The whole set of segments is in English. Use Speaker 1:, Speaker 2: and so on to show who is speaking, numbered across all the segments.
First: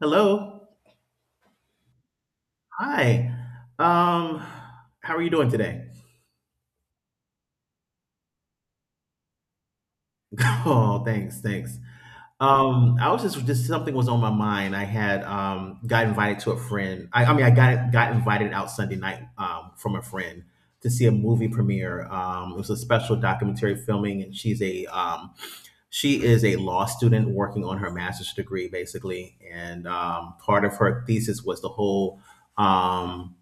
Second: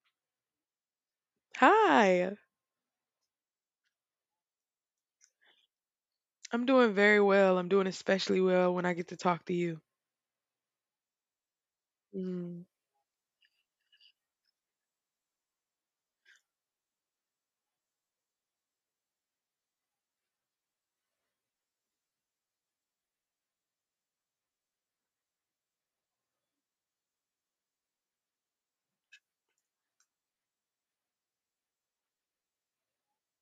Speaker 1: Hello.
Speaker 2: Hi.
Speaker 1: Hi. Um, how are you doing today?
Speaker 2: I'm doing very well. I'm doing especially well when I get to talk to you.
Speaker 1: Oh, thanks, thanks.
Speaker 2: Mm,
Speaker 1: I was just something was on my mind. I had got invited to a friend. I mean, I got invited out Sunday night from a friend to see a movie premiere. It was a special documentary filming, and she is a law student working on her master's degree, basically. And part of her thesis was the whole um.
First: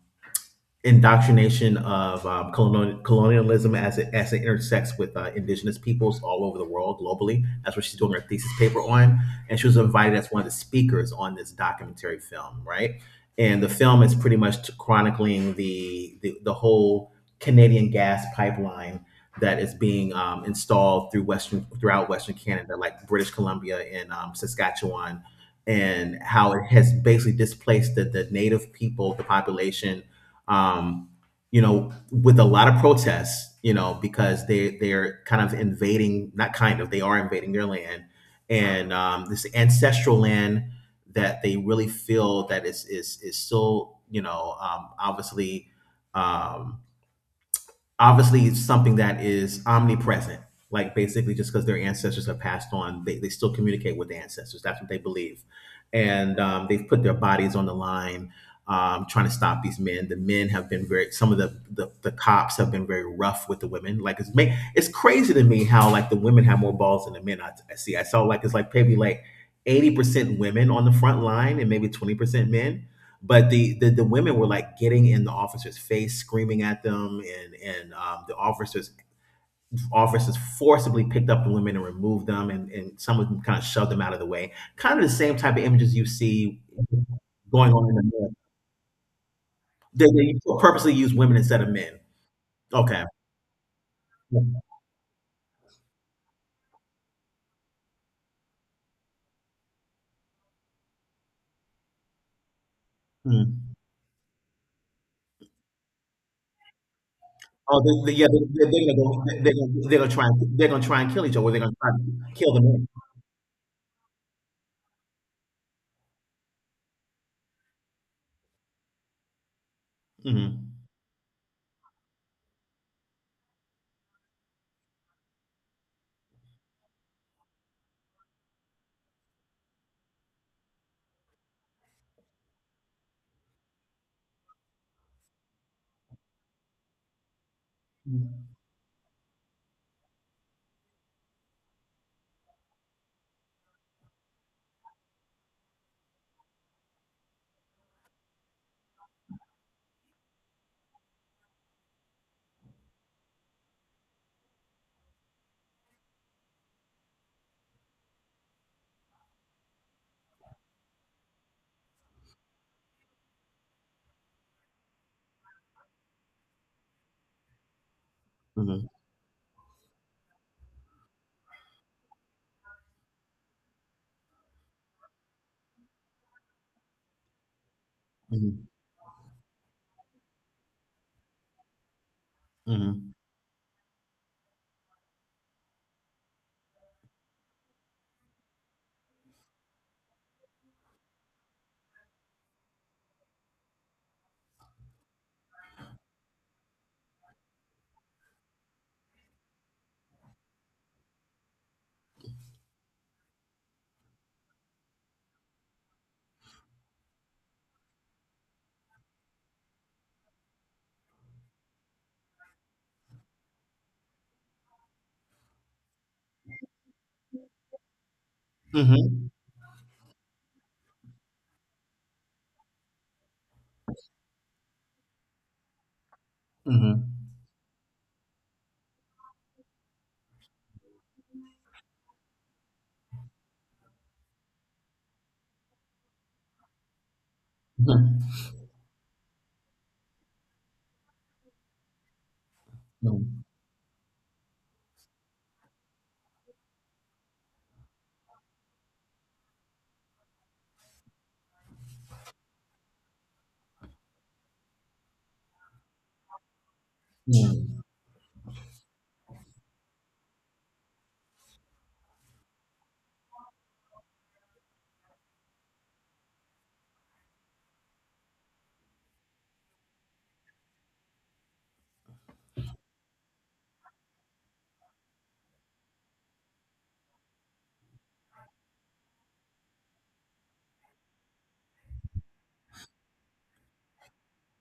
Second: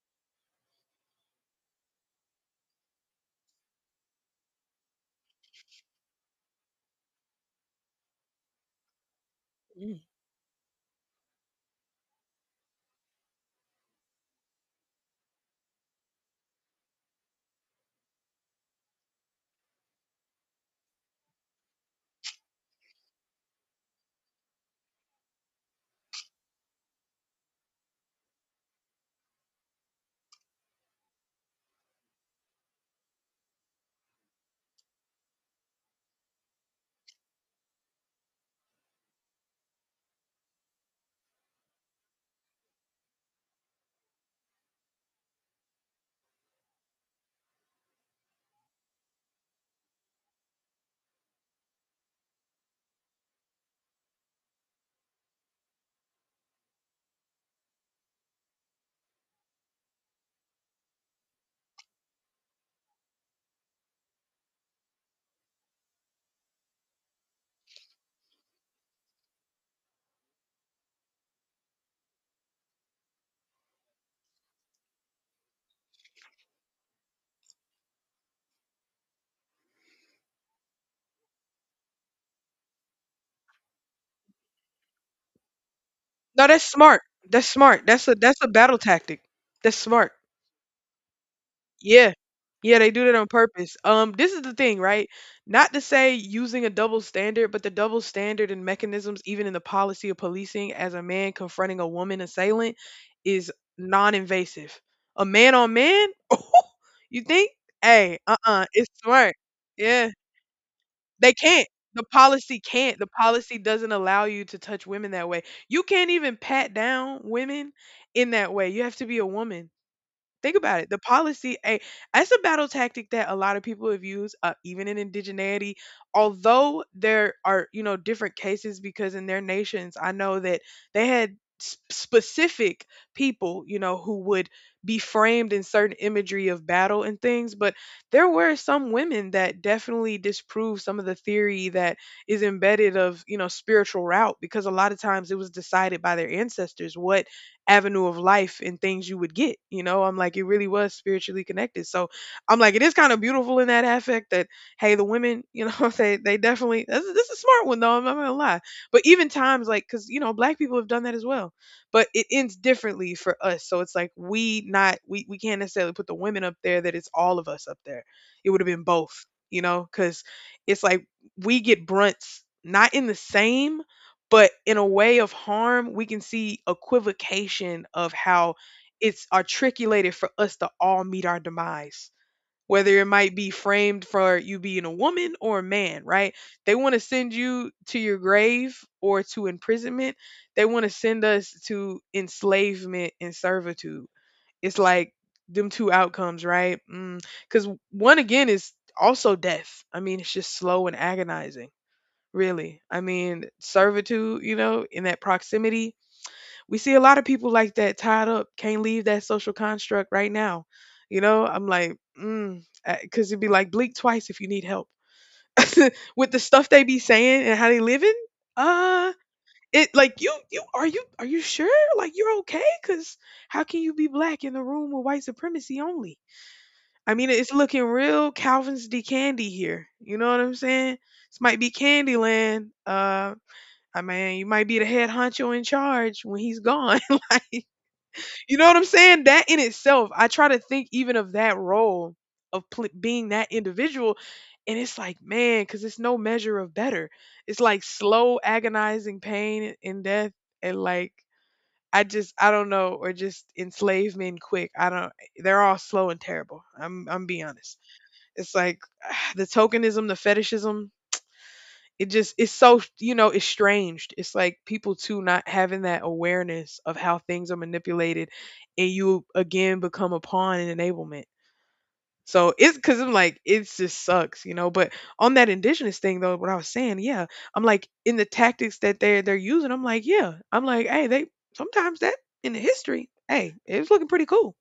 Speaker 1: indoctrination of colonialism as it intersects with indigenous peoples all over the world globally. That's what she's doing her thesis paper on, and she was
Speaker 2: mm.
Speaker 1: invited as one of the speakers on this documentary film, right? And the film is pretty much chronicling the whole Canadian gas pipeline that is being installed throughout Western Canada, like British Columbia and Saskatchewan, and how it has basically displaced the native people, the population, um, with a lot of protests, because they're kind of invading. Not kind of, they are invading their land, and this ancestral land that they really feel that is still, um, obviously it's something that is omnipresent. Like, basically, just because their ancestors have passed on, they still communicate with the ancestors. That's what they believe, and they've put their bodies on the line, trying to stop these men. The men have been very Some of the cops have been very rough with the women. Like, it's crazy to me how, like, the women have more balls than the men. I saw, like, it's like maybe like 80% women on the front line and maybe 20% men, but the women were like getting in the officer's face, screaming at them, and the officers forcibly picked up the women and removed them, and some of them kind of shoved them out of the way. Kind of the same type of images you
Speaker 2: No,
Speaker 1: see
Speaker 2: that's smart. That's
Speaker 1: going
Speaker 2: smart.
Speaker 1: on in the
Speaker 2: That's a
Speaker 1: men.
Speaker 2: that's a battle tactic. That's smart.
Speaker 1: They purposely use women instead of men.
Speaker 2: Yeah. Yeah, they
Speaker 1: Okay.
Speaker 2: do that on purpose. This is the thing, right? Not to say using a double standard, but the double standard and mechanisms, even in the policy of policing, as a man confronting a woman assailant, is
Speaker 1: Mm.
Speaker 2: non-invasive. A man on man? You think?
Speaker 1: Oh,
Speaker 2: Hey,
Speaker 1: yeah,
Speaker 2: uh-uh, it's
Speaker 1: are gonna go.
Speaker 2: smart.
Speaker 1: They're
Speaker 2: Yeah.
Speaker 1: gonna try. And they're gonna try and kill
Speaker 2: They
Speaker 1: each other. Or they're
Speaker 2: can't.
Speaker 1: gonna try
Speaker 2: The
Speaker 1: and kill
Speaker 2: policy
Speaker 1: the men.
Speaker 2: can't. The policy doesn't allow you to touch women that way. You can't even pat down women in that way. You have to be a woman. Think
Speaker 1: Mm-hmm.
Speaker 2: about it. The policy, a that's a battle tactic that a lot of people have used, even in indigeneity. Although there are, you know, different cases because in their nations, I know that they had specific people, you know, who would be framed in certain imagery of battle and things. But there were some women that definitely disproved some of the theory that is embedded of, you know, spiritual route, because a lot of times it was decided by their ancestors what avenue of life and things you would get. You know, I'm like, it really was spiritually connected. So I'm like, it is kind of beautiful in that affect that, hey, the women, you know, they definitely, this is a smart one though. I'm not going to lie. But even times like, cause you know, black people have done that as well, but it ends differently for us. So it's like, we not, we can't necessarily put the women up there, that it's all of us up there. It would have been
Speaker 1: Mm-hmm.
Speaker 2: both, you know, cause it's like we get brunts, not in the same but in a way of harm, we can see equivocation of how
Speaker 1: Mm-hmm.
Speaker 2: it's articulated for us to all meet our demise. Whether it
Speaker 1: Mm-hmm.
Speaker 2: might be framed for you being a woman or a man, right? They want to send you to your grave or to imprisonment. They want to send us to enslavement and servitude. It's like them two outcomes, right? Because one again is also death. I mean, it's just slow and agonizing. Really. I mean, servitude, you know, in that proximity. We see a lot of people like that tied up, can't leave that social construct right now. You know, I'm like, mm, because it'd be like blink twice if you need help. With the stuff they be saying and how they living,
Speaker 1: Mm-hmm.
Speaker 2: uh,
Speaker 1: Mm-hmm.
Speaker 2: it like you are you sure? Like you're okay? Cause how can you be black in a room with white supremacy only?
Speaker 1: Mm-hmm.
Speaker 2: I mean, it's looking real Calvin's D candy here. You know what I'm saying? This might be Candyland. I mean, you might be the head honcho in charge when he's gone. Like, you know what I'm saying? That in itself, I try to think even of that role of being
Speaker 1: Mm-hmm.
Speaker 2: that individual. And it's like, man, because it's no measure of better. It's like slow, agonizing pain and death. And like, I just, I don't know, or just enslavement quick. I don't, they're all slow and terrible. I'm being honest.
Speaker 1: Mm.
Speaker 2: It's like the tokenism, the fetishism, it just it's so, you know, estranged. It's like people too not having that awareness of how things are manipulated, and you again become a pawn in enablement. So it's, because I'm like, it just sucks, you know. But on that indigenous thing though, what I was saying, yeah, I'm like in the tactics that they're using, I'm like, yeah, I'm like, hey, they sometimes that in the history, hey, it was looking pretty cool.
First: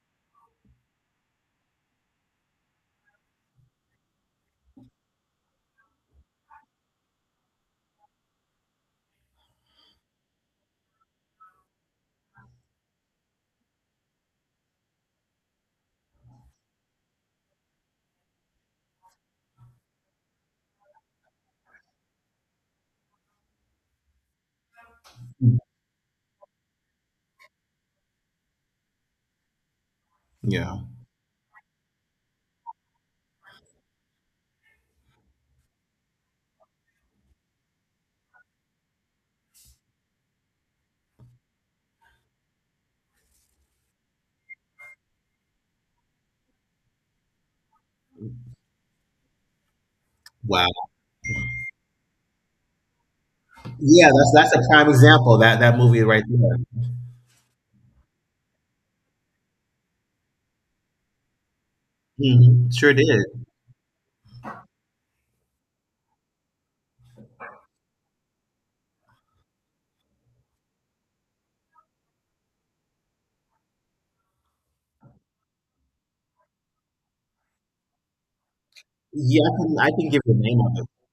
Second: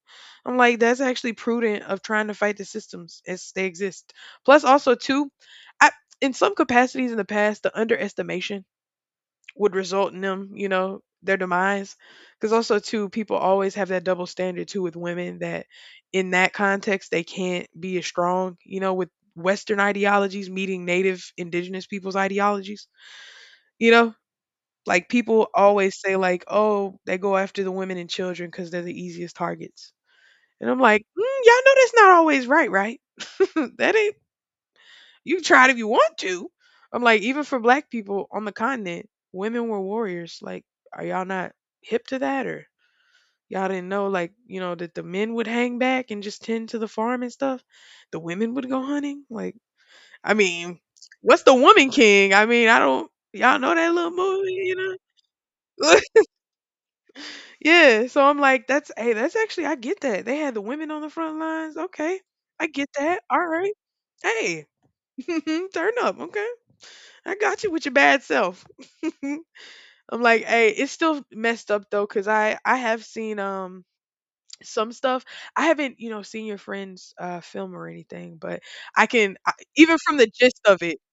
Speaker 2: I'm like, that's actually prudent of trying to fight the systems as they exist. Plus, also too, I in some capacities in the past, the underestimation would result in them, you know, their demise. Because also too, people always have that double standard too with women, that in that context they can't be as strong, you know, with Western ideologies meeting native indigenous people's ideologies. You know, like people always say like, oh, they go after the women and children because they're the easiest targets. And
Speaker 1: Yeah.
Speaker 2: I'm like, mm, y'all know that's not always right, right? That ain't you can try it if you want to. I'm like, even for black people on the continent, women were warriors. Like, are y'all not hip to that, or y'all didn't know, like, you know, that the men would hang back and just tend to the farm and stuff? The women would go hunting? Like, I mean,
Speaker 1: Wow.
Speaker 2: what's the woman king? I mean, I don't y'all know that
Speaker 1: Yeah,
Speaker 2: little movie,
Speaker 1: that's a prime
Speaker 2: you
Speaker 1: example. That
Speaker 2: know?
Speaker 1: movie right there.
Speaker 2: Yeah. So I'm like, that's hey, that's actually I get that. They had the women on the front lines. Okay. I get
Speaker 1: Sure
Speaker 2: that. All
Speaker 1: did.
Speaker 2: right. Hey. Turn up. Okay. I got you with your bad self. I'm like, hey, it's still messed up though, cause I have seen some stuff. I haven't, you know, seen your friend's film or anything, but
Speaker 1: Yeah, I
Speaker 2: even
Speaker 1: can
Speaker 2: from
Speaker 1: give
Speaker 2: the
Speaker 1: the
Speaker 2: gist
Speaker 1: name of
Speaker 2: of it,
Speaker 1: it.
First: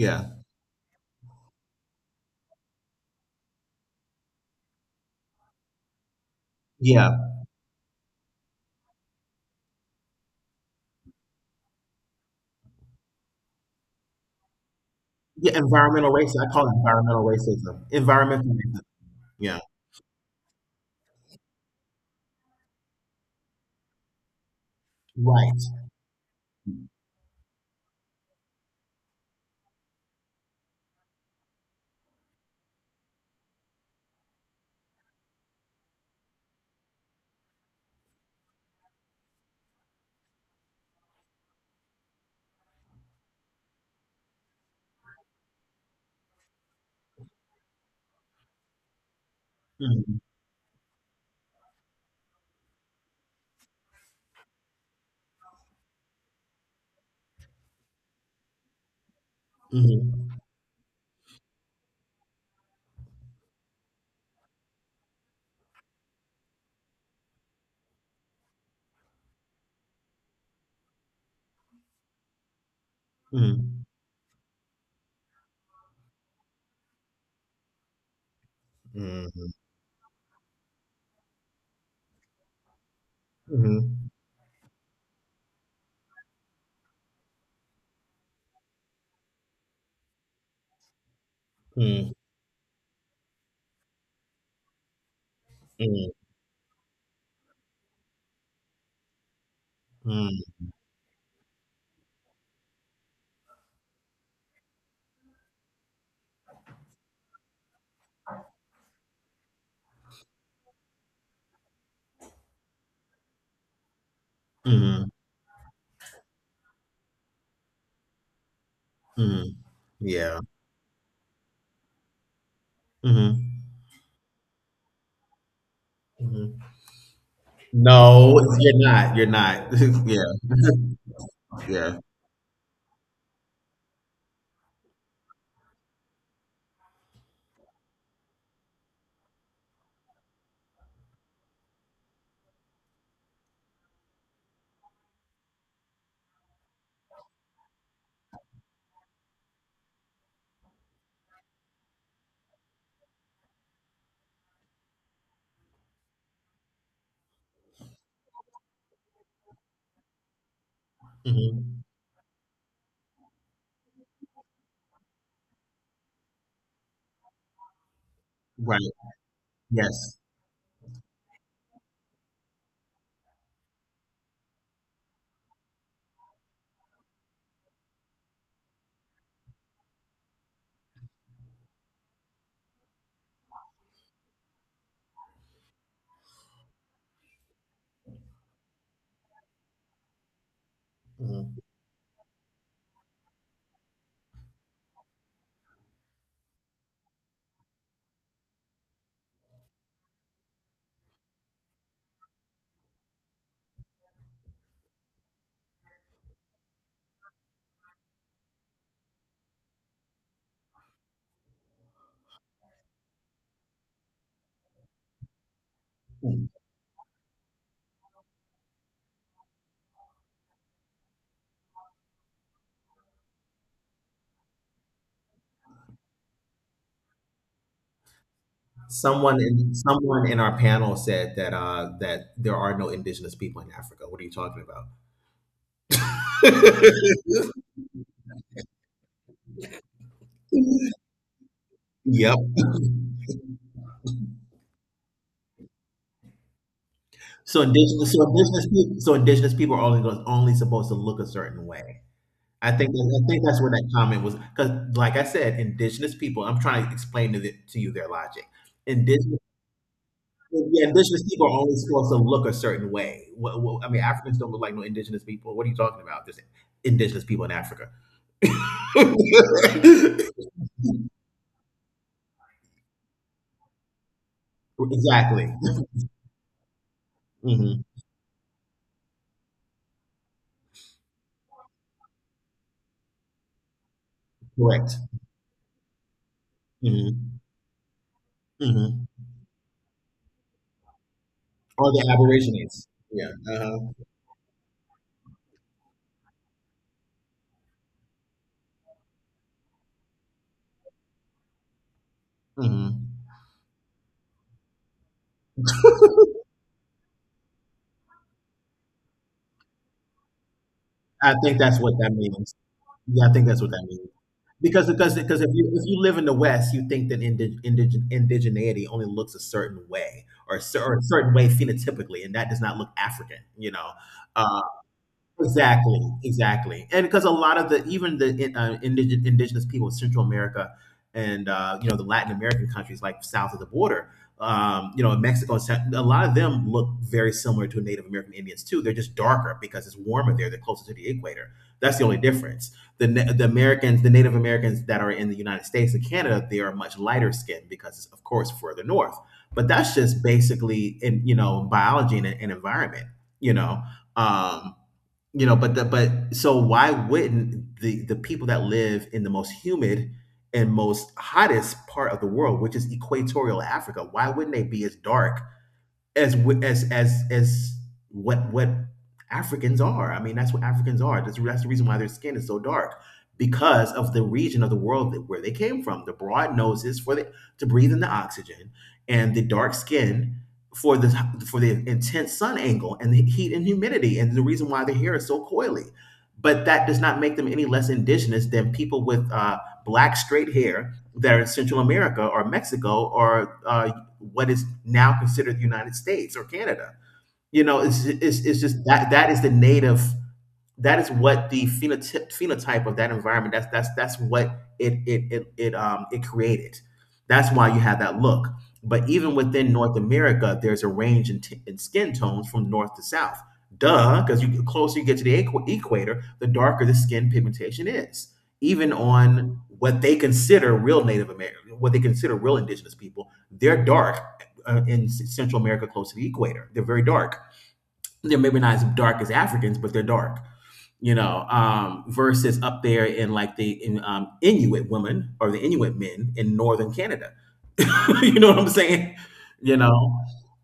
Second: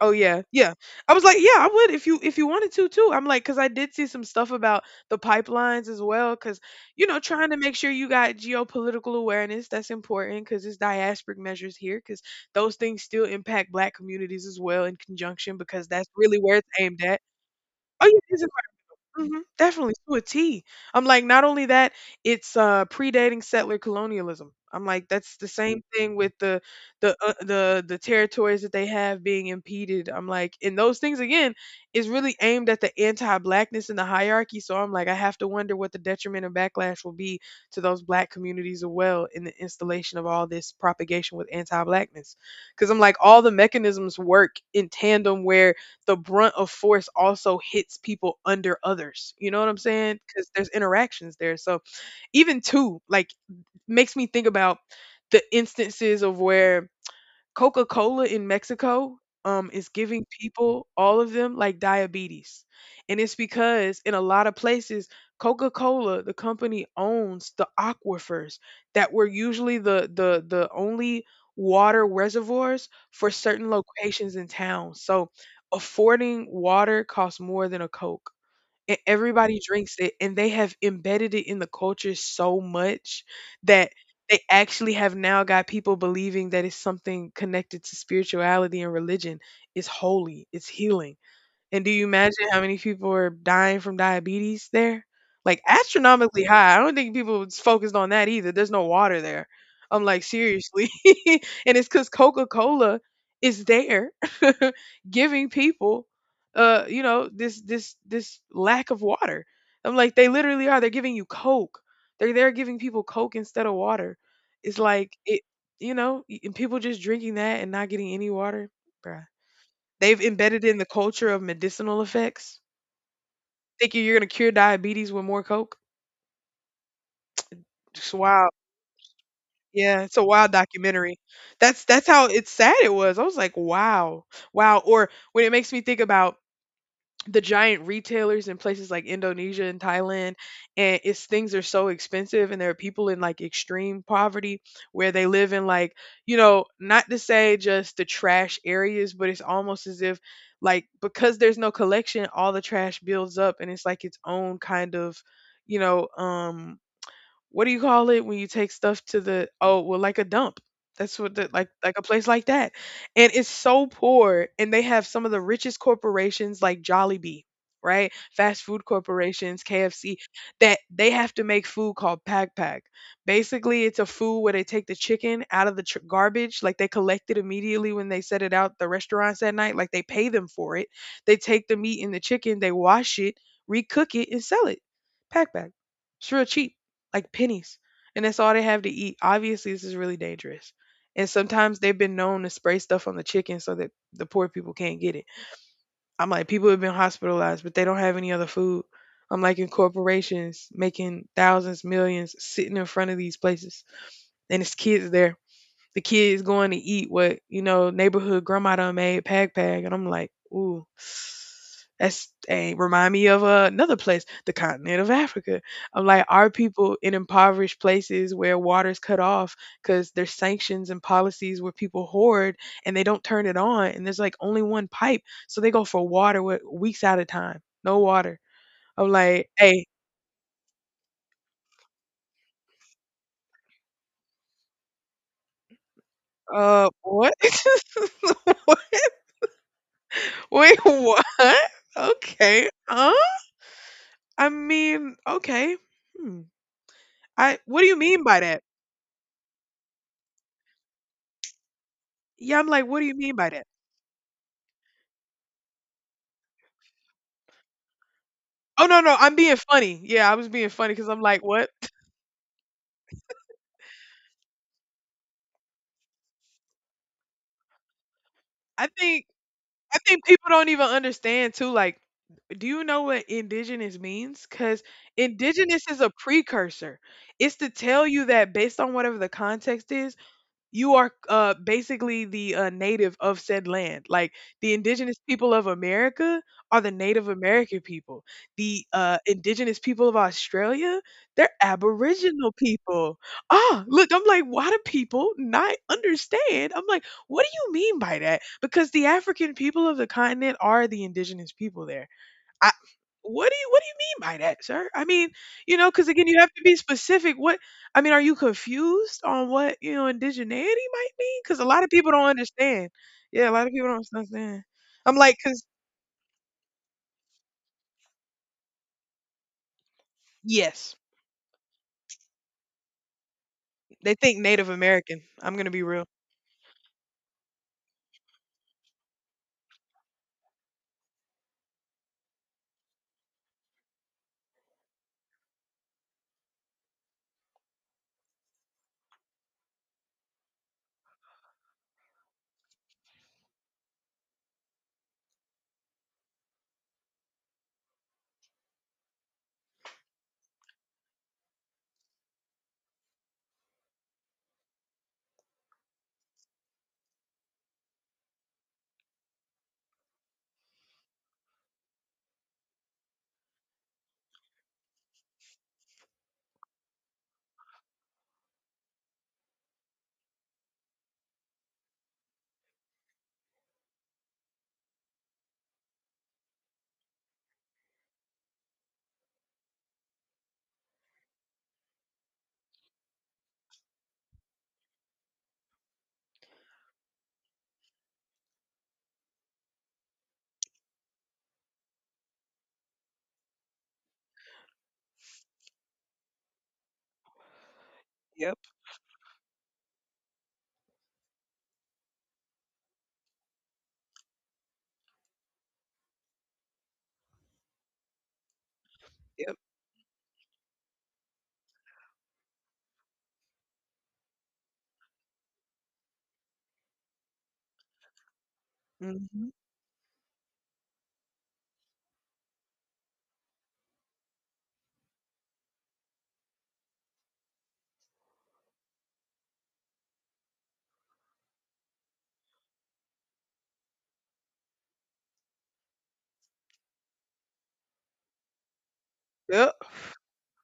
Speaker 2: oh yeah, yeah. I was like, yeah, I would if you wanted to too. I'm like, because I did see some stuff about the pipelines as well. Because you
Speaker 1: Yeah.
Speaker 2: know, trying to make sure you got geopolitical awareness, that's important because it's diasporic measures here, because those things still impact Black communities as well in
Speaker 1: Yeah.
Speaker 2: conjunction, because that's
Speaker 1: Environmental
Speaker 2: really
Speaker 1: racism. I
Speaker 2: where
Speaker 1: call
Speaker 2: it's
Speaker 1: it
Speaker 2: aimed at.
Speaker 1: environmental racism.
Speaker 2: Oh yeah, it's
Speaker 1: Environmental racism.
Speaker 2: mhm,
Speaker 1: Yeah.
Speaker 2: definitely, to a T. I'm like, not only that, it's, predating settler colonialism. I'm like, that's the
Speaker 1: Right.
Speaker 2: same thing with the the territories that they have being impeded. I'm like, and those things again is really aimed at the anti-blackness and the hierarchy. So I'm like, I have to wonder what the detriment and backlash will be to those black communities as well in the installation of all this propagation with anti-blackness. Because I'm like, all the mechanisms work in tandem where the brunt of force also hits people under others. You know what I'm
Speaker 1: Mm-hmm.
Speaker 2: saying? Because there's interactions there. So even two, like, makes me think about the instances of where Coca-Cola in Mexico is giving
Speaker 1: Mm-hmm.
Speaker 2: people all of them like diabetes. And it's because in a lot of places Coca-Cola the company owns the aquifers that were usually the only water reservoirs for certain
Speaker 1: Mm-hmm.
Speaker 2: locations in town. So affording water costs more than a Coke, and
Speaker 1: Mm-hmm.
Speaker 2: everybody drinks it, and they have embedded it in the culture so much that
Speaker 1: Mm-hmm.
Speaker 2: they actually have now got people believing that it's something connected to spirituality and religion. It's holy, it's healing. And do you imagine how many people are dying from diabetes there? Like
Speaker 1: Mm-hmm.
Speaker 2: astronomically high. I don't think people was focused on that either. There's no water there. I'm like, seriously. And it's because Coca Cola is there, giving people you know, this lack of water. I'm like, they literally are. They're giving you Coke. They're giving people Coke instead of water. It's
Speaker 1: Mm-hmm.
Speaker 2: like it, you know, and people just drinking that and not getting any water. Bruh.
Speaker 1: Mm-hmm.
Speaker 2: They've
Speaker 1: Yeah.
Speaker 2: embedded in the culture of medicinal effects.
Speaker 1: Mm-hmm.
Speaker 2: Thinking you're gonna cure diabetes with more Coke?
Speaker 1: Mm-hmm.
Speaker 2: Just
Speaker 1: No,
Speaker 2: wow.
Speaker 1: you're not. You're not.
Speaker 2: Yeah, it's
Speaker 1: Yeah.
Speaker 2: a wild documentary. That's
Speaker 1: Yeah.
Speaker 2: that's how it's sad it was. I was like, "Wow. Wow." Or when it makes me think about the giant retailers in places like Indonesia and Thailand, and it's things are so expensive, and there are people in like extreme poverty where they live in like, you know, not to say just the trash areas, but it's almost as if like because there's no collection, all the trash builds up, and it's like its own kind of you know um, what do you call it when you take stuff to the oh well like a dump, that's what the,
Speaker 1: Mm-hmm.
Speaker 2: like a place like that, and it's so poor, and they have some of the richest corporations like Jollibee, right, fast
Speaker 1: Right.
Speaker 2: food corporations KFC,
Speaker 1: Yes.
Speaker 2: that they have to make food called pack pack. Basically it's a food where they take the chicken out of the garbage, like they collect it immediately when they set it out the restaurants that night, like they pay them for it. They take the meat and the chicken, they wash it, recook it and sell it. Pack pack. It's real cheap, like pennies, and that's all they have to eat. Obviously, this is really dangerous. And
Speaker 1: Mhm.
Speaker 2: sometimes they've been known to spray stuff on the chicken so that the poor people can't get it. I'm like, people have been hospitalized, but they don't have any other food. I'm like, in corporations making thousands, millions sitting in front of these places, and it's kids there, the kids going to eat what, neighborhood grandma done made pag pag. And I'm like, ooh, that's dang, remind me of another place, the continent of Africa. I'm like, are people in impoverished places where water's cut off because there's sanctions and policies where people hoard and they don't turn it on and there's like only one pipe. So they go for water with weeks at a time. No water. I'm
Speaker 1: Someone
Speaker 2: like,
Speaker 1: in
Speaker 2: hey,
Speaker 1: someone in our panel said that, that there are no indigenous people in Africa. What are you talking about?
Speaker 2: what? Wait, what?
Speaker 1: Yep.
Speaker 2: Okay. Huh? I mean, okay. Hmm. I, what do you mean by that?
Speaker 1: Indigenous people are only, goes only supposed to look a certain way.
Speaker 2: Yeah, I'm like, what do you
Speaker 1: I
Speaker 2: mean
Speaker 1: think
Speaker 2: by
Speaker 1: that's
Speaker 2: that?
Speaker 1: where that comment was, because like I said, indigenous people, I'm trying to explain to you their logic.
Speaker 2: Oh no, no, I'm
Speaker 1: Indigenous
Speaker 2: being funny. Yeah, I was being
Speaker 1: Yeah,
Speaker 2: funny because I'm
Speaker 1: indigenous
Speaker 2: like,
Speaker 1: people are
Speaker 2: what?
Speaker 1: only supposed to look a certain way. I mean, Africans don't look like no indigenous people. What are you talking about? There's indigenous people in Africa.
Speaker 2: I think I think people don't even understand too. Like, do you know what indigenous means? Because
Speaker 1: Exactly.
Speaker 2: indigenous is a precursor. It's to
Speaker 1: Mhm.
Speaker 2: tell you that based on whatever the context is, you are basically the native of said land. Like the
Speaker 1: Correct.
Speaker 2: indigenous people of America are the Native
Speaker 1: Mhm.
Speaker 2: American people. The
Speaker 1: Mhm.
Speaker 2: indigenous people of Australia, they're
Speaker 1: Or the
Speaker 2: Aboriginal
Speaker 1: aborigines.
Speaker 2: people.
Speaker 1: Yeah.
Speaker 2: Ah,
Speaker 1: Uh-huh.
Speaker 2: look, I'm like, why do people not understand? I'm like, what do you mean by that? Because the African people of the continent are the indigenous people there. I,
Speaker 1: Mhm.
Speaker 2: what do you mean by that, sir? I mean, you know, because again, you have to be specific. What, I mean, are you confused on what indigeneity might
Speaker 1: I
Speaker 2: mean?
Speaker 1: think
Speaker 2: Because a
Speaker 1: that's
Speaker 2: lot of
Speaker 1: what
Speaker 2: people
Speaker 1: that
Speaker 2: don't
Speaker 1: means.
Speaker 2: understand.
Speaker 1: Yeah, I think
Speaker 2: Yeah, a
Speaker 1: that's
Speaker 2: lot
Speaker 1: what
Speaker 2: of
Speaker 1: that
Speaker 2: people don't
Speaker 1: means.
Speaker 2: understand.
Speaker 1: Because because
Speaker 2: I'm like,
Speaker 1: because if
Speaker 2: because
Speaker 1: you if you live in the West, you think that indigeneity only looks a certain way, or
Speaker 2: yes,
Speaker 1: or a certain way phenotypically, and that does not look African. You know.
Speaker 2: they think
Speaker 1: Uh,
Speaker 2: Native American. I'm gonna be
Speaker 1: Exactly,
Speaker 2: real.
Speaker 1: exactly, and because a lot of the, even the, indigenous people of Central America and, you know, the Latin American countries, like south of the border, you know, in Mexico, and a lot of them look very similar to Native American Indians too. They're just darker because it's warmer there. They're closer to the equator. That's the only difference. The Americans, the Native Americans that are in the United States and Canada, they are much lighter skinned because it's of course further north. But that's just basically in, you know, biology, and environment. You know. Um, but so why wouldn't the people that live in the most humid and most hottest part of the world, which is equatorial Africa, why wouldn't they be as dark as wi- as what Africans are. I mean, that's what Africans are. That's the reason why their skin is so dark, because of the region of the world that, where they came from. The broad noses for the to breathe in the oxygen, and the dark skin for the for the intense sun angle and the heat and humidity, and the reason why their hair is so coily. But that does not make them any less indigenous than people with, black straight hair that are in Central America or Mexico or, what is now considered the United States or Canada. You know,
Speaker 2: Yep,
Speaker 1: it's just that, that is the native that is what the phenotype of that environment, that's what it created. That's why you have that look. But even
Speaker 2: yep,
Speaker 1: within North America there's a range in, in skin tones from north to south, duh, because you the closer you get to the equator, the darker the skin pigmentation is, even
Speaker 2: hmm,
Speaker 1: on what they consider real Native American, what they consider real indigenous people. They're dark. In Central America close to the equator, they're very dark. They're maybe not as dark as Africans, but they're dark. You know, versus up there in, like, the Inuit women or the Inuit men in northern Canada. You know what I'm saying?
Speaker 2: yep.
Speaker 1: You know,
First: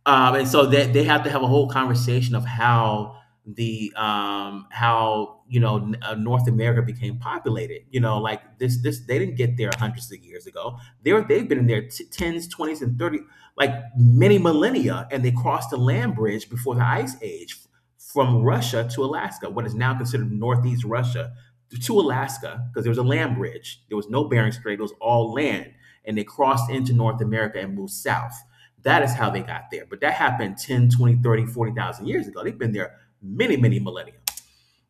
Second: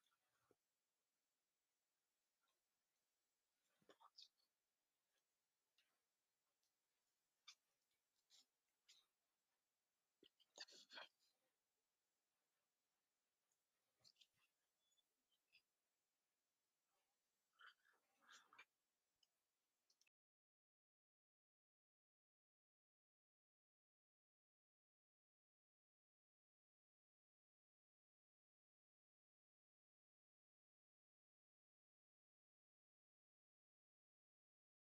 Speaker 1: and so, that they have to have a whole conversation of how, the how you know n- North America became populated. You know, like, this they didn't get there hundreds of years ago. They've been in there, tens, twenties, and 30, like, many millennia, and they crossed the land bridge before the ice age from Russia to Alaska, what is now considered northeast Russia to Alaska, because there was a land bridge. There was no Bering Strait. It was all land, and they crossed into North America and moved south. That is how they got there. But that happened 10, 20, 30, 40,000 years ago. They've been there many, many millennia.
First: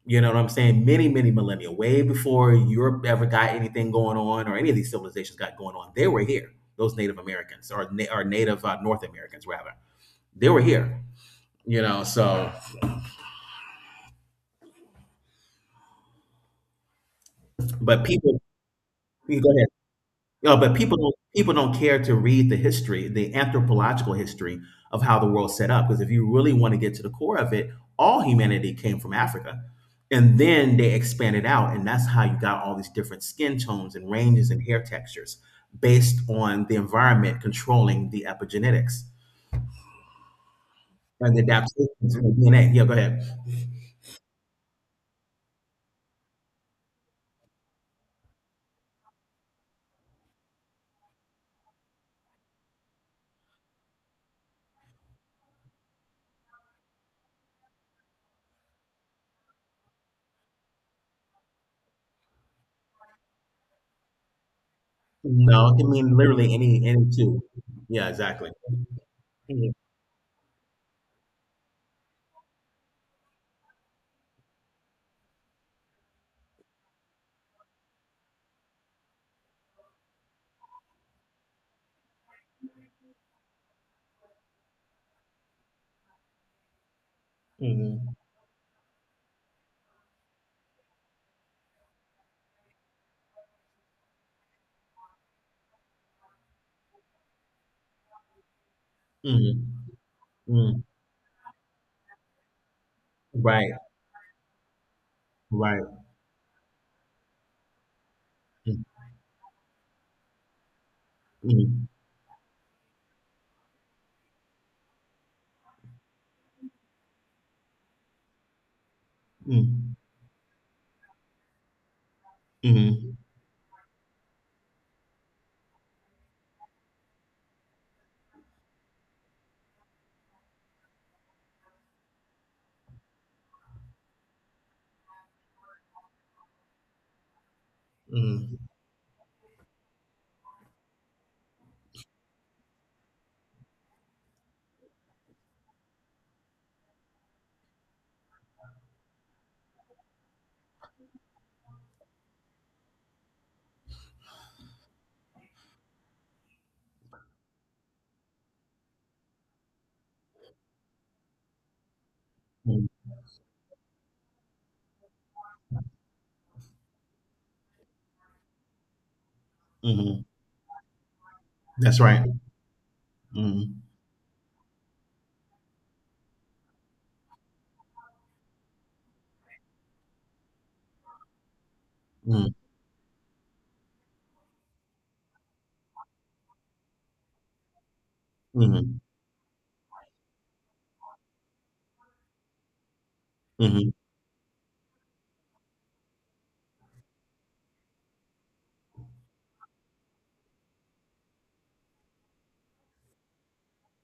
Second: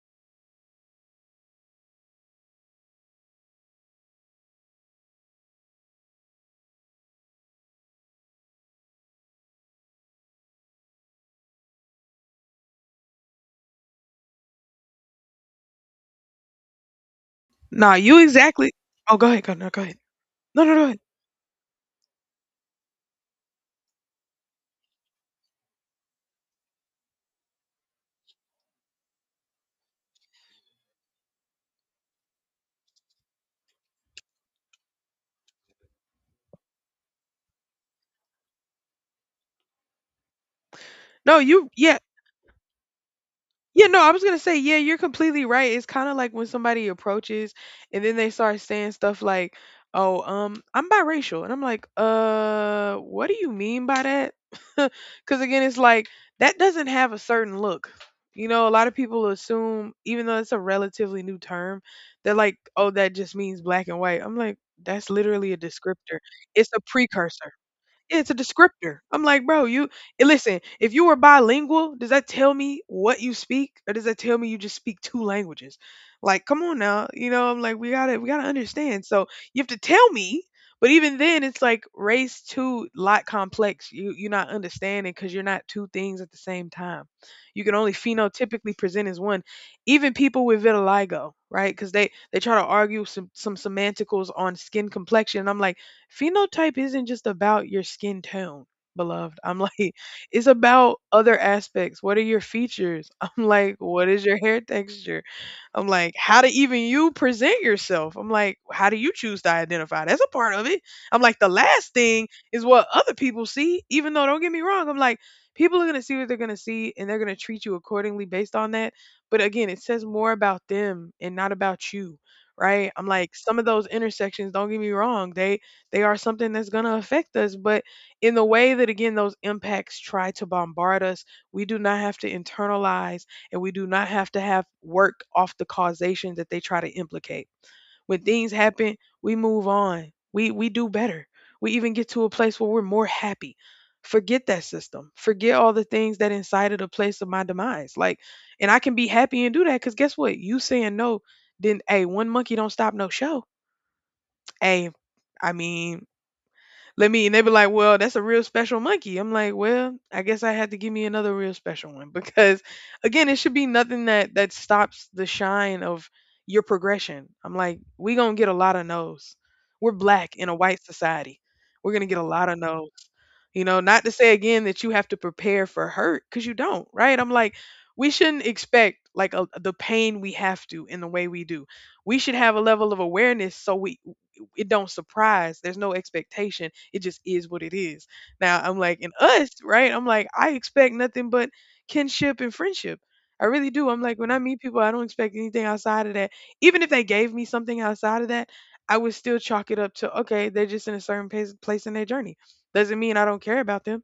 Speaker 1: You know what I'm saying? Many, many millennia, way before Europe ever got anything going on, or any of these civilizations got going on. They were here, those Native Americans, or Native, North Americans, rather. They were here, so,
Speaker 2: Nah,
Speaker 1: but
Speaker 2: you
Speaker 1: people,
Speaker 2: exactly. Oh, go
Speaker 1: go
Speaker 2: ahead, go
Speaker 1: ahead.
Speaker 2: no, go ahead.
Speaker 1: No,
Speaker 2: No, no,
Speaker 1: but
Speaker 2: no.
Speaker 1: people don't care to read the history, the anthropological history of how the world's set up. Because if you really want to get to the core of it, all humanity came from Africa. And then they expanded out, and that's how you got all these different skin tones and ranges and hair textures based on the environment controlling the epigenetics and
Speaker 2: No,
Speaker 1: the
Speaker 2: you. Yeah.
Speaker 1: adaptations in the DNA. Yeah, go ahead.
Speaker 2: Yeah, no, I was gonna say, yeah, you're completely right. It's kind of like when somebody approaches and then they start saying stuff like, "Oh, I'm biracial," and I'm like, what do you mean by that?" Because again, it's like that doesn't have a certain look. You know, a lot of people assume, even though it's a relatively new term, they're like, "Oh, that just means black and white." I'm like, that's literally a
Speaker 1: No, it can mean
Speaker 2: descriptor.
Speaker 1: literally
Speaker 2: It's a
Speaker 1: any two.
Speaker 2: precursor.
Speaker 1: Yeah,
Speaker 2: Yeah, it's a
Speaker 1: exactly.
Speaker 2: descriptor. I'm like, bro,
Speaker 1: Mhm,
Speaker 2: you, eh, listen, if you were bilingual, does that tell me what you speak? Or does that tell me you just speak two languages? Like, come on now. You know, I'm like, we gotta understand. So you have to tell me. But even then it's like race too lot complex. You're not understanding because you're not two things at the same time. You can only
Speaker 1: mhm,
Speaker 2: phenotypically present as one. Even people with vitiligo, right? Because they try to argue some semanticals on skin complexion. And I'm like phenotype isn't just about your skin tone, beloved. I'm like,
Speaker 1: mhm,
Speaker 2: it's
Speaker 1: mhm.
Speaker 2: about other aspects. What are your features? I'm
Speaker 1: Right,
Speaker 2: like, what is your hair texture?
Speaker 1: right.
Speaker 2: I'm like, how do even you present yourself? I'm like,
Speaker 1: Mhm,
Speaker 2: how do you choose to identify? That's a part of it. I'm like, the
Speaker 1: mhm.
Speaker 2: last thing is what other people see, even though don't get me wrong, I'm like, people are going to see what they're going to see and they're going to treat you accordingly based on that. But again, it
Speaker 1: Mm.
Speaker 2: says more about them and not about you, right? I'm
Speaker 1: Mhm.
Speaker 2: like, some of those intersections, don't get me wrong, they are something that's going to affect us, but in the way that, again, those impacts try to bombard us, we do not have to internalize and we do not have to have work off the causation that they try to implicate. When things
Speaker 1: Mhm.
Speaker 2: happen, we move on. We do better. We even get to a place where we're more happy. Forget that system. Forget all the things that incited a place of my demise. Like, and I can be happy and do that because guess what? You saying no, then, hey, one monkey don't stop no show. Hey, I mean, let me, and they be like, well, that's a real special monkey. I'm like, well, I guess I had to give me another real special one, because,
Speaker 1: Mhm.
Speaker 2: again, it should be nothing that stops the shine of your progression. I'm like, we gonna get a lot of no's. We're
Speaker 1: Mhm.
Speaker 2: black in a white society. We're
Speaker 1: That's
Speaker 2: gonna get a
Speaker 1: right.
Speaker 2: lot of no's. You know,
Speaker 1: Mhm.
Speaker 2: not to say again that you have to prepare for hurt because you don't, right? I'm like, we shouldn't expect like a, the pain we have to in the way we do. We should
Speaker 1: Mhm.
Speaker 2: have a level of awareness so we it don't surprise. There's no expectation. It just is what it is. Now I'm like,
Speaker 1: Mhm.
Speaker 2: in us, right? I'm like, I expect nothing but kinship and friendship. I really do.
Speaker 1: Mhm.
Speaker 2: I'm like, when I meet people, I don't expect anything outside of that. Even if they gave me something outside of that, I would still chalk it up to okay, they're just in a certain place in their journey. Doesn't mean I don't care about them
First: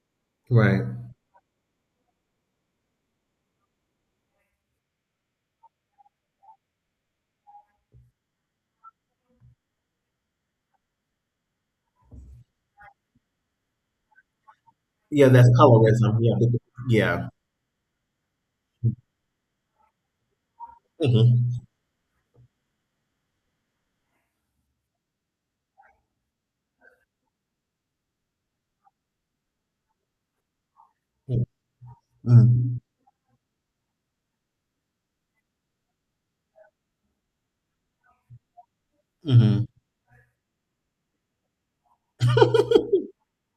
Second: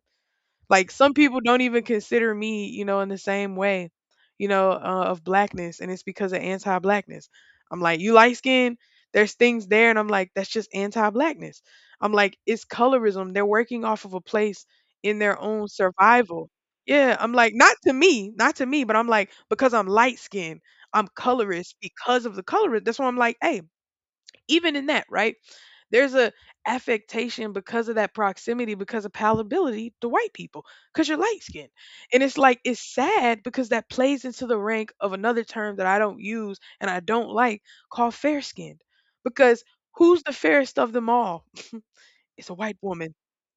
Speaker 1: Right.
Speaker 2: like some people don't even consider me, you know, in the same way, you know, of blackness, and it's because of anti-blackness. I'm like, you light skin, there's things there, and I'm like, that's just anti-blackness. I'm like, it's colorism. They're working off of a place in
Speaker 1: Yeah,
Speaker 2: their
Speaker 1: that's
Speaker 2: own
Speaker 1: colorism. Yeah,
Speaker 2: survival. Yeah,
Speaker 1: Yeah.
Speaker 2: I'm like, not to me, not to me, but I'm like, because I'm light skinned, I'm
Speaker 1: Mhm.
Speaker 2: colorist because of the colorist. That's why I'm like, hey, even in that, right? There's a affectation because of that proximity, because of palatability to white people, because you're light
Speaker 1: Mhm.
Speaker 2: skinned. And it's like it's sad because that plays into the rank of another term that I don't use and I don't like called fair skinned. Because
Speaker 1: Mhm.
Speaker 2: who's the fairest of them all? It's a white woman,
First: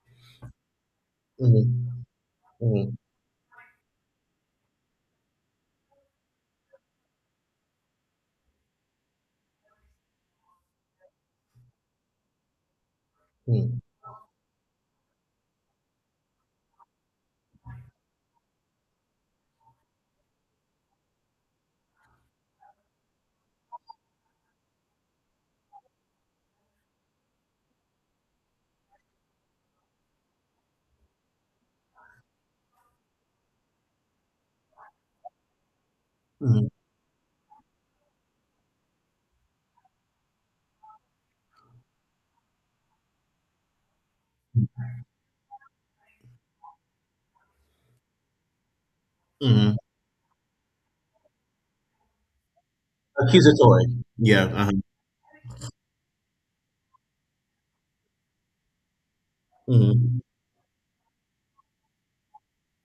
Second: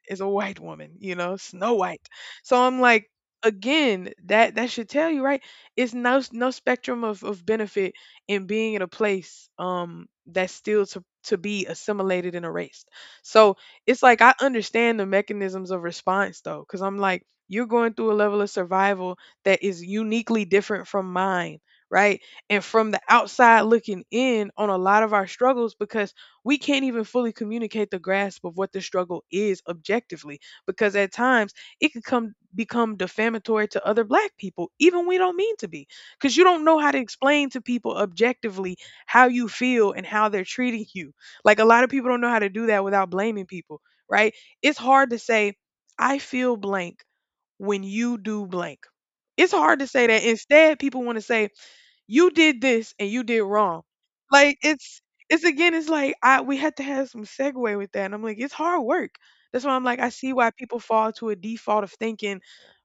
Speaker 2: it's a white woman, you know, snow
Speaker 1: Mhm.
Speaker 2: white. So I'm
Speaker 1: Mhm.
Speaker 2: like again that should tell you, right? It's no, no spectrum of benefit in being in a place that's still to be assimilated and erased. So
Speaker 1: Mhm.
Speaker 2: it's like I understand the mechanisms of response though because I'm like you're going through a level of survival that is uniquely different from mine, right? And from the outside looking in on a lot of our struggles because we can't even fully communicate the grasp of what the struggle is objectively because at times it could come become defamatory to other black people even we don't mean to be, because you
Speaker 1: Mhm.
Speaker 2: don't
Speaker 1: Mhm.
Speaker 2: know how to explain to people objectively how you feel and how they're treating you. Like a lot of people don't know how to do that without blaming people, right? It's hard to say I feel blank when you do blank. It's
Speaker 1: Mhm.
Speaker 2: hard to say that. Instead people want to say you did this and you did wrong.
Speaker 1: Accusatory. Yeah.
Speaker 2: Like
Speaker 1: Uh-huh.
Speaker 2: it's again, it's like I we had to have some segue with that. And I'm like, it's hard work. That's why I'm like, I
Speaker 1: Mhm.
Speaker 2: see why people fall to a default of thinking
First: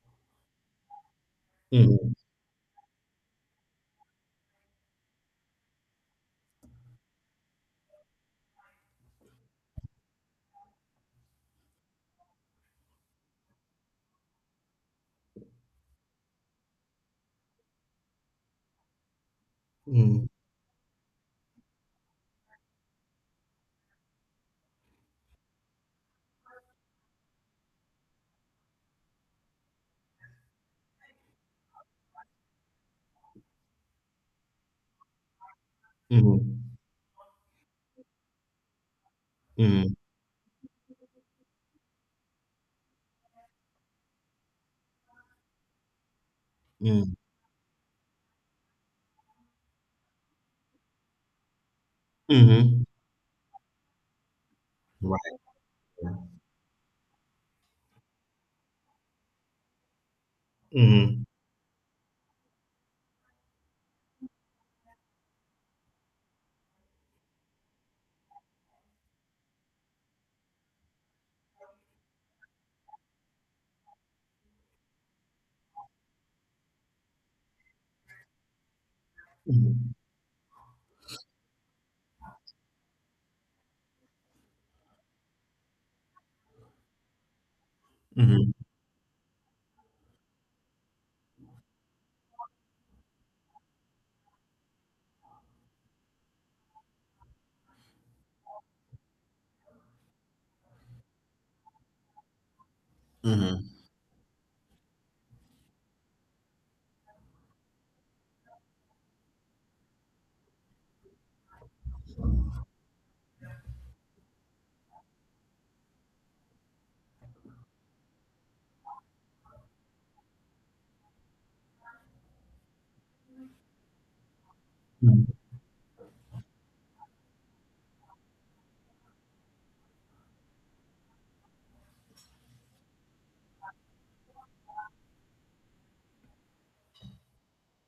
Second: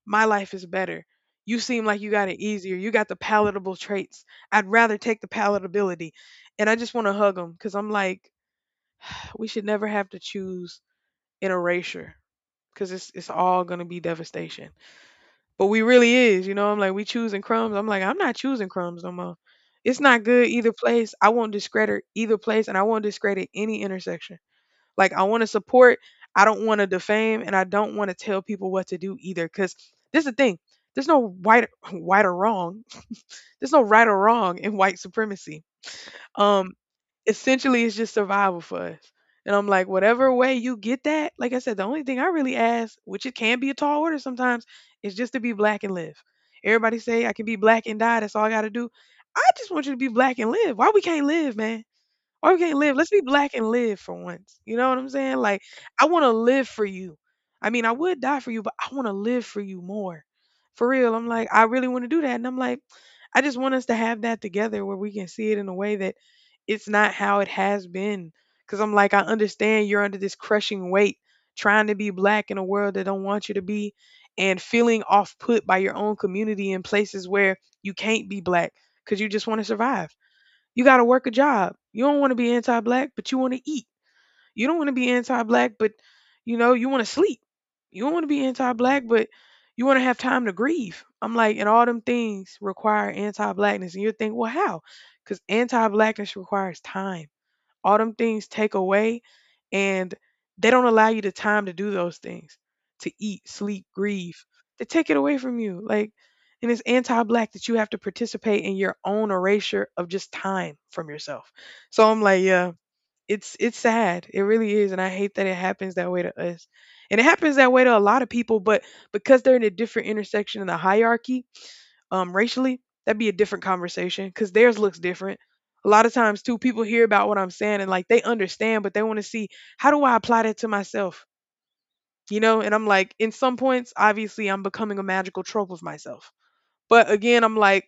Speaker 2: my life is better. You seem like you
Speaker 1: Mhm.
Speaker 2: got it easier. You got the palatable traits. I'd rather take the palatability. And I just want to hug them because I'm like, we should never have to choose an erasure because it's all going to be devastation. But we really is, you know, I'm like, we choosing crumbs. I'm like, I'm not choosing crumbs no more. It's not
Speaker 1: Mhm.
Speaker 2: good either place. I won't discredit either place and I won't discredit any intersection. Like I want to support, I don't want to defame, and I don't want to tell people what to do either. Cause this is the thing. There's no white white or wrong. There's no right or wrong in white supremacy.
Speaker 1: Mhm.
Speaker 2: Um essentially it's just survival for us. And I'm like,
Speaker 1: Mhm.
Speaker 2: whatever way you get that, like I said, the only thing I really ask, which it can be a tall order sometimes, is just to be black and live. Everybody
Speaker 1: Mhm.
Speaker 2: say I can be black and die. That's all I got to do. I just want you to be black and live. Why we can't live, man? Or we can't
Speaker 1: Mhm.
Speaker 2: live. Let's be black and live for once. You know what I'm saying?
Speaker 1: Right.
Speaker 2: Like, I want to live for you. I mean, I would die for you, but I want to live for you more. For real.
Speaker 1: Mhm.
Speaker 2: I'm like, I really want to do that. And I'm like, I just want us to have that together where we can see it in a way that it's not how it has been. Cause I'm like, I understand you're under this crushing weight trying to be black in a world that don't want you to be and feeling off put by your own community in places where you can't be black because you just want to
Speaker 1: Mhm.
Speaker 2: survive. You got to work a job. You don't want to be anti-black, but you want to eat. You don't want to be anti-black, but you know you want to sleep. You don't want to be
Speaker 1: Mhm.
Speaker 2: anti-black, but you want to have time to grieve. I'm like, and all them things require anti-blackness, and you think, well, how? Because anti-blackness requires time, all them things take away, and they don't allow you the time to do those things, to eat,
Speaker 1: Mhm.
Speaker 2: sleep, grieve. They take it away from you, like, and it's anti-black that you have to participate in your own erasure of just time from yourself. So I'm like, yeah, it's sad. It really is, and I hate that it happens that way to us, and it happens that way to a lot of people, but because they're in a different intersection in the hierarchy, racially, that'd be a different conversation because theirs looks
Speaker 1: Mhm.
Speaker 2: different. A lot of times, too, people hear about what I'm saying and like they understand, but they want to see, how do I apply that to myself, you know? And I'm like, in some points, obviously, I'm becoming a magical trope of myself. But again, I'm like,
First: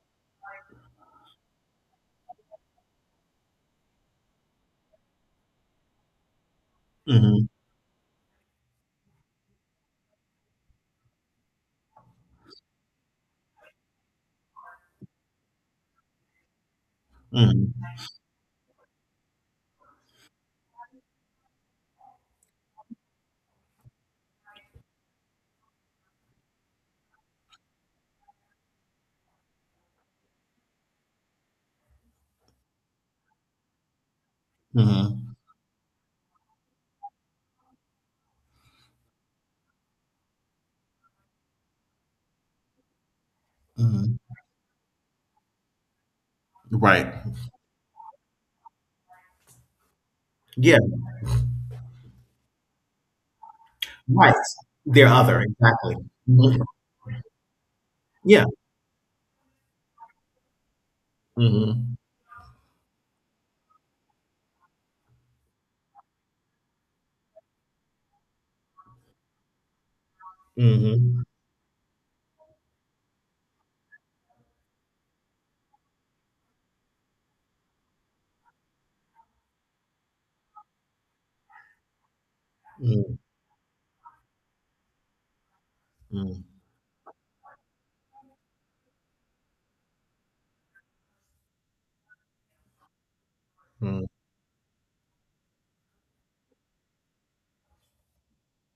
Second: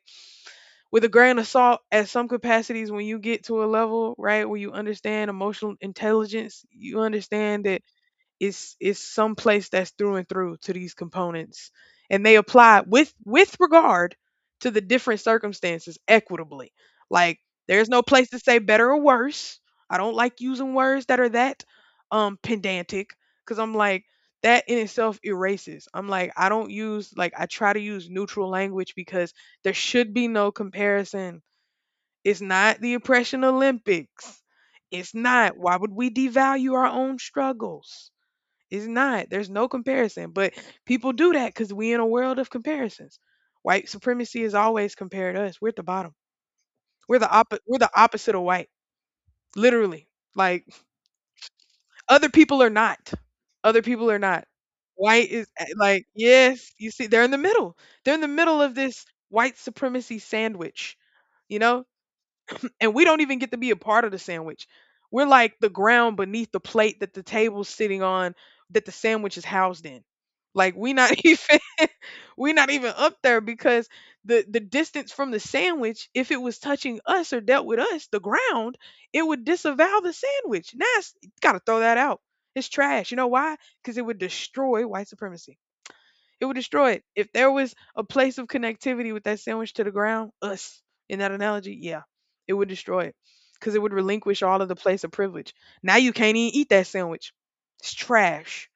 Speaker 2: with a grain of salt, at some capacities, when you get to a level, right, where you understand emotional intelligence, you
Speaker 1: Mhm.
Speaker 2: understand that is someplace that's through and through to these components, and they apply with regard to the different circumstances equitably. Like,
Speaker 1: Mhm.
Speaker 2: there's no place to say better or worse. I don't like using words that are that pedantic because I'm like that in itself erases. I'm like, I don't use, like, I try to use neutral language because there should be no comparison. It's not the oppression olympics. It's
Speaker 1: Mhm.
Speaker 2: not. Why would we devalue our own struggles? It's not. There's no comparison. But people do that because we in a world of comparisons. White
Speaker 1: Mhm.
Speaker 2: supremacy has always compared us. We're at the bottom.
Speaker 1: Right.
Speaker 2: We're the opposite of white. Literally. Like,
Speaker 1: Yeah.
Speaker 2: other people are not. Other people are
Speaker 1: Right.
Speaker 2: not.
Speaker 1: They're
Speaker 2: White
Speaker 1: other,
Speaker 2: is,
Speaker 1: exactly.
Speaker 2: like,
Speaker 1: Mhm.
Speaker 2: yes, you see, they're in the middle. They're in the
Speaker 1: Yeah.
Speaker 2: middle of this white supremacy sandwich, you know?
Speaker 1: Mhm.
Speaker 2: And we don't even get to be a part of the sandwich. We're like the ground beneath the plate that the table's sitting on that the sandwich is housed in. Like we not
Speaker 1: Mhm.
Speaker 2: even. We're not even up there because the distance from the sandwich, if it was touching us or dealt with us, the ground, it would disavow the sandwich. Now it's gotta throw that out. It's trash. You
Speaker 1: Mm,
Speaker 2: know why? Because it would destroy white supremacy. It
Speaker 1: mm,
Speaker 2: would destroy it. If there was a place of connectivity with that sandwich to the ground, us in that analogy, yeah, it would destroy it. Because it would
Speaker 1: mm,
Speaker 2: relinquish all of the place of privilege. Now you can't even eat that sandwich. It's trash.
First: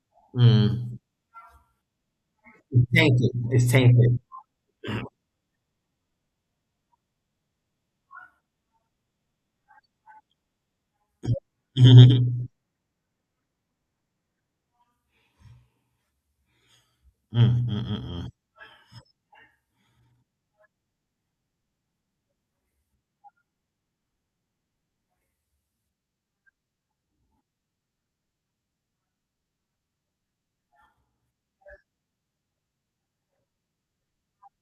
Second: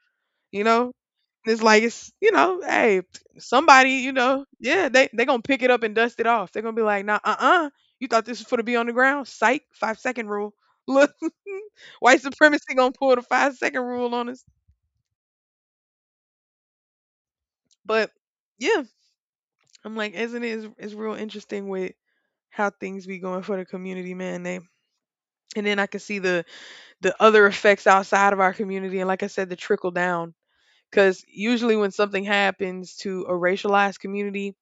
Speaker 2: You know,
Speaker 1: mm.
Speaker 2: it's like it's, hey,
Speaker 1: Tainted. It's
Speaker 2: somebody,
Speaker 1: tainted.
Speaker 2: yeah, they gonna pick it up and dust it off. They're gonna be like, nah, you thought this was for to be on the ground? Psych, five-second rule. Look, white
Speaker 1: Mhm.
Speaker 2: supremacy gonna pull the five-second rule on us.
Speaker 1: Mm, mm,
Speaker 2: But
Speaker 1: mm, mm.
Speaker 2: yeah, I'm like, isn't it? It's real interesting with how things be going for the community, man. They and then I can see the other effects outside of our community, and like I said, the trickle down. Because usually when something happens to a racialized community,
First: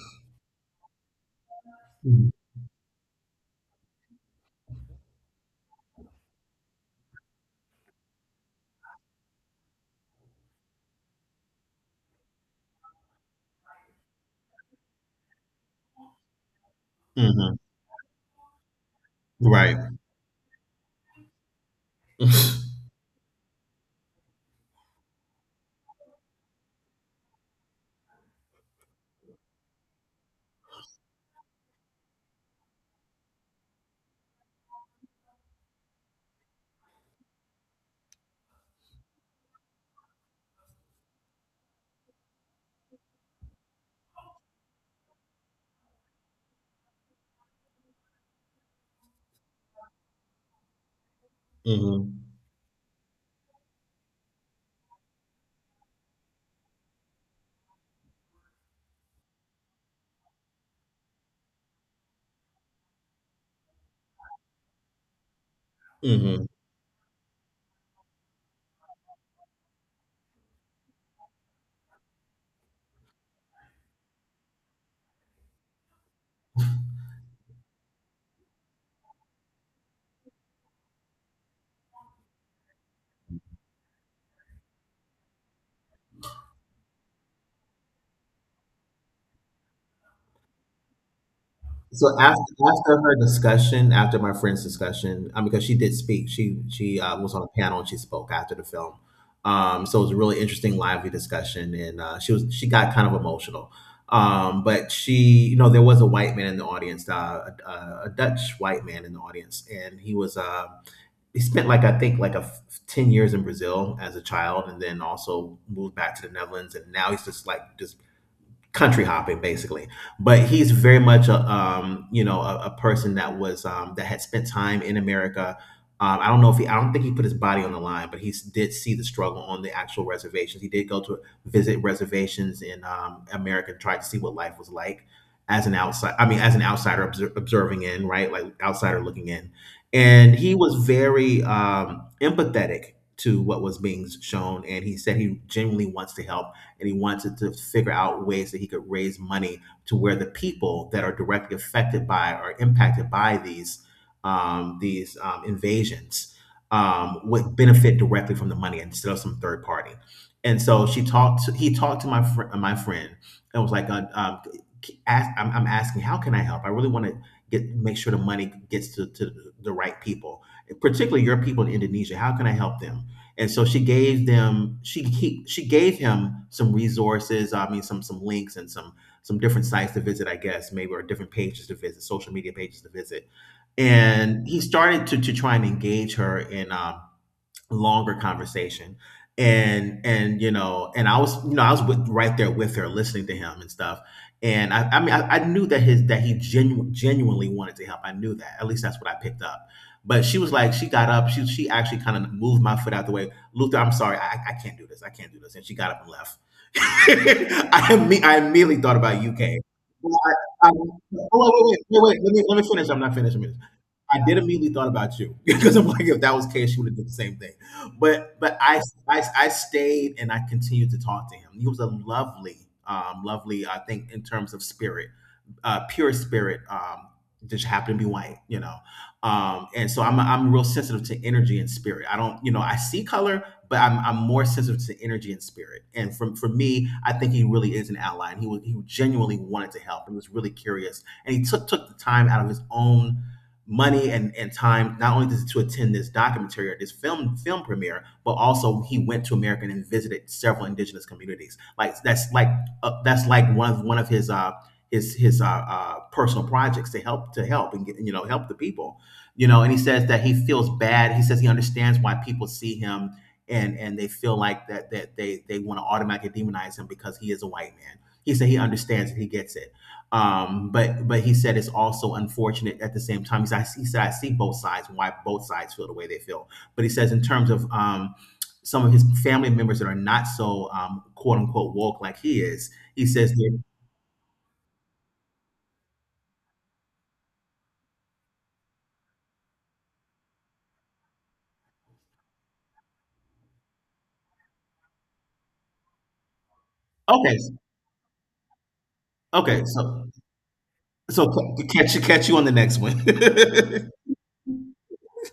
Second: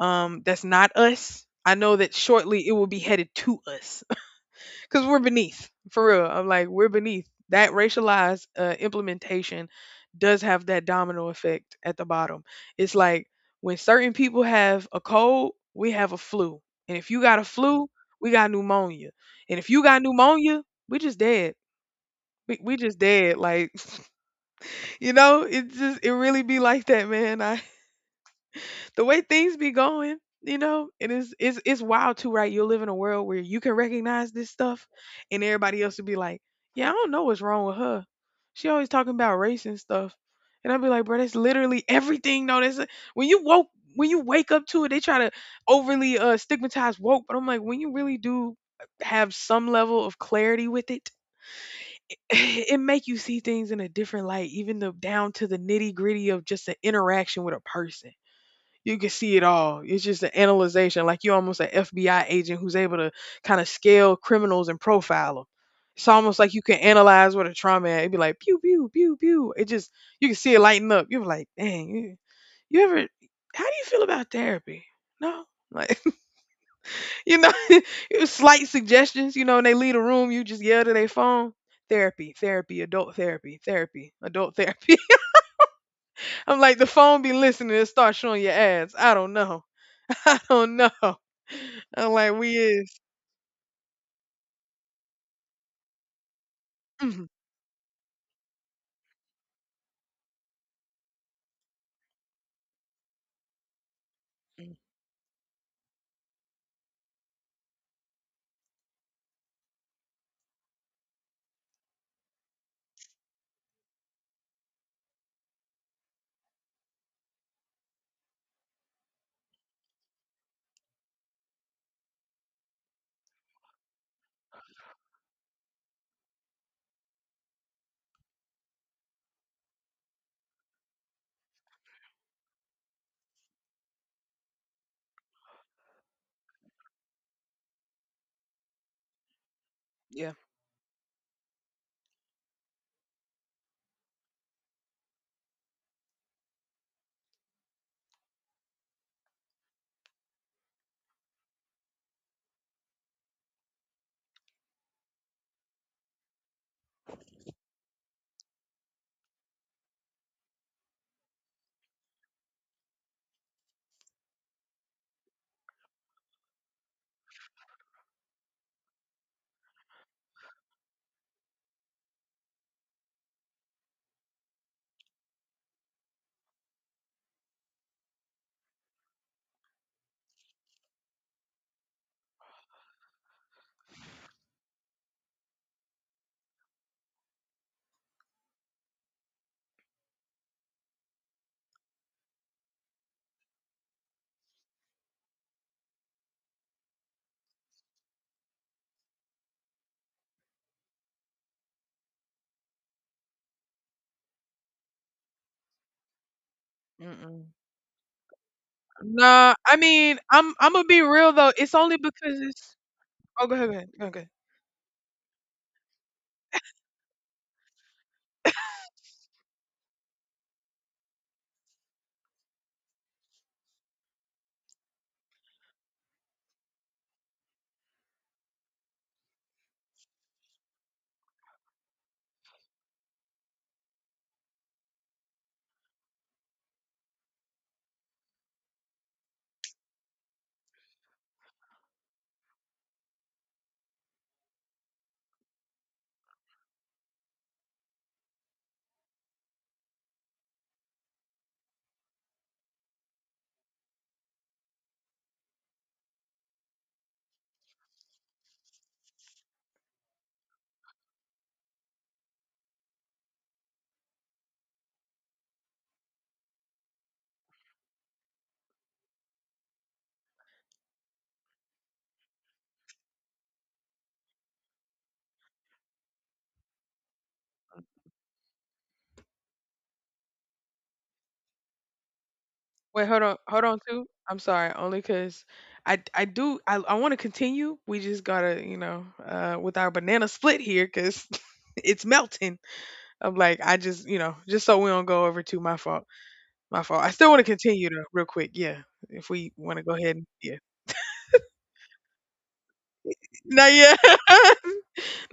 Speaker 2: that's not us, I know that
Speaker 1: Mhm.
Speaker 2: shortly it will be headed to us because we're beneath, for real. I'm like, we're beneath. That racialized implementation does have that domino effect at the bottom. It's like when certain people have a cold, we have a flu. And if you got a
Speaker 1: Mhm.
Speaker 2: flu, we got pneumonia. And if
Speaker 1: Right.
Speaker 2: you got pneumonia, we just dead. We just dead. Like, it just, it really be like that, man. The way things be going, it is it's wild too, right? You'll live in a world where you can recognize this stuff, and everybody else will be like, yeah, I don't know what's wrong with her. She always talking about race and stuff. And I'll be like, bro, that's literally everything. No, that's when you woke when you wake up to it, they try to overly stigmatize woke, but I'm like, when you really do have some level of clarity with it,
Speaker 1: Mhm.
Speaker 2: it make you see things in a different light, even the down to the nitty gritty of just an interaction with a person you can see it all. It's just an analyzation, like you're almost an FBI agent who's able to kind of scale criminals and profile them. It's almost
Speaker 1: Mhm.
Speaker 2: like you can analyze what a trauma at. It'd be like pew pew pew pew. It just you can see it lighten up. You're like, dang, you ever? How do you feel about therapy? No, like, it was slight suggestions. And they leave the room, you just yell to their phone. Therapy, therapy, adult therapy, therapy, adult therapy. I'm like the phone be listening and start showing your ads. I don't know. Oh, no. I'm
Speaker 1: So
Speaker 2: like, we is,
Speaker 1: after her discussion, after my friend's discussion, because she did speak, she
Speaker 2: mhm.
Speaker 1: was on a panel and she spoke after the film. So it was a really interesting, lively discussion, and, she got kind of emotional.
Speaker 2: Mm,
Speaker 1: But she, you know, there was a white man in the audience, a Dutch white man in the audience, and he was he spent like I think like 10 years in Brazil as a child, and then also moved back to the Netherlands, and now he's just like just country hopping basically, but he's very much a you know a person that was that had spent time in America. I don't know if he I don't think he put his body on the line, but did see the struggle on the actual reservations. He did go to visit reservations in America and try to see what life was like as an outside I mean as an outsider, observing in, right, like outsider looking in.
Speaker 2: yeah,
Speaker 1: And he was very empathetic to what was being shown, and he said he genuinely wants to help, and he wanted to figure out ways that he could raise money to where the people that are directly affected by or impacted by these invasions would benefit directly from the money instead of some third party. And so he talked to my friend and was like, I'm asking, how can I help? I really want to get make sure the money gets to the right people, particularly your people in Indonesia. How can I help them? And so she gave them she he, she gave him some resources, some links and some different sites to visit, I guess, maybe, or different pages to visit, social media pages to visit. And he started to try and engage her in longer conversation. And you know, I was with, right there with her, listening to him and stuff. I mean I knew that his that he genuinely wanted to help. I knew that, at least that's what I picked up. But she was like, she got up she actually kind of moved my foot out the way. Luther, I'm sorry, I can't do this, I can't do this. And she got up and left.
Speaker 2: mm-mm.
Speaker 1: I immediately thought about UK.
Speaker 2: Nah, I mean,
Speaker 1: Well,
Speaker 2: I'm Imma be
Speaker 1: wait, wait,
Speaker 2: real,
Speaker 1: wait,
Speaker 2: though, it's
Speaker 1: wait,
Speaker 2: only
Speaker 1: wait. Let
Speaker 2: because
Speaker 1: me
Speaker 2: it's.
Speaker 1: finish. I'm not finished.
Speaker 2: Oh, go ahead, go ahead, go ahead. Go
Speaker 1: I
Speaker 2: ahead.
Speaker 1: did immediately thought about you because I'm like, if that was the case, she would have did the same thing. But I stayed and I continued to talk to him. He was a lovely, lovely, I think, in terms of spirit, pure spirit, just happen to be white, you know. And so I'm real sensitive to energy and spirit. I don't, you know, I see color, but I'm more sensitive to energy and spirit. And from for me, I think he really is an ally, and he genuinely wanted to help. He was really curious, and he took the time out of his own money and time, not only to attend this documentary or this film premiere, but also he went to America and visited several indigenous communities. Like that's like that's like one of his personal projects, to help, to help and get, you know, help the people. You know, and he says that he feels bad. He says he understands why people see him, and they feel like that they want to automatically demonize him because he is a white man. He said he understands it, he gets it. But he said it's also unfortunate at the same time. He said, he said, I see both sides and why both sides feel the way they feel. But he says, in terms of some of his family members that are not so quote unquote woke like he is, he
Speaker 2: Wait, hold
Speaker 1: says.
Speaker 2: on, hold on, too. I'm sorry, only because I do I wanna continue, we just gotta, with our banana split here because it's melting. I'm like, I just, just so we don't go over, to my fault, my fault. I still
Speaker 1: Okay.
Speaker 2: wanna continue, though, real quick, yeah, if we
Speaker 1: Okay,
Speaker 2: wanna go
Speaker 1: so
Speaker 2: ahead and yeah.
Speaker 1: so catch you, catch you on the next
Speaker 2: Not
Speaker 1: one.
Speaker 2: yet.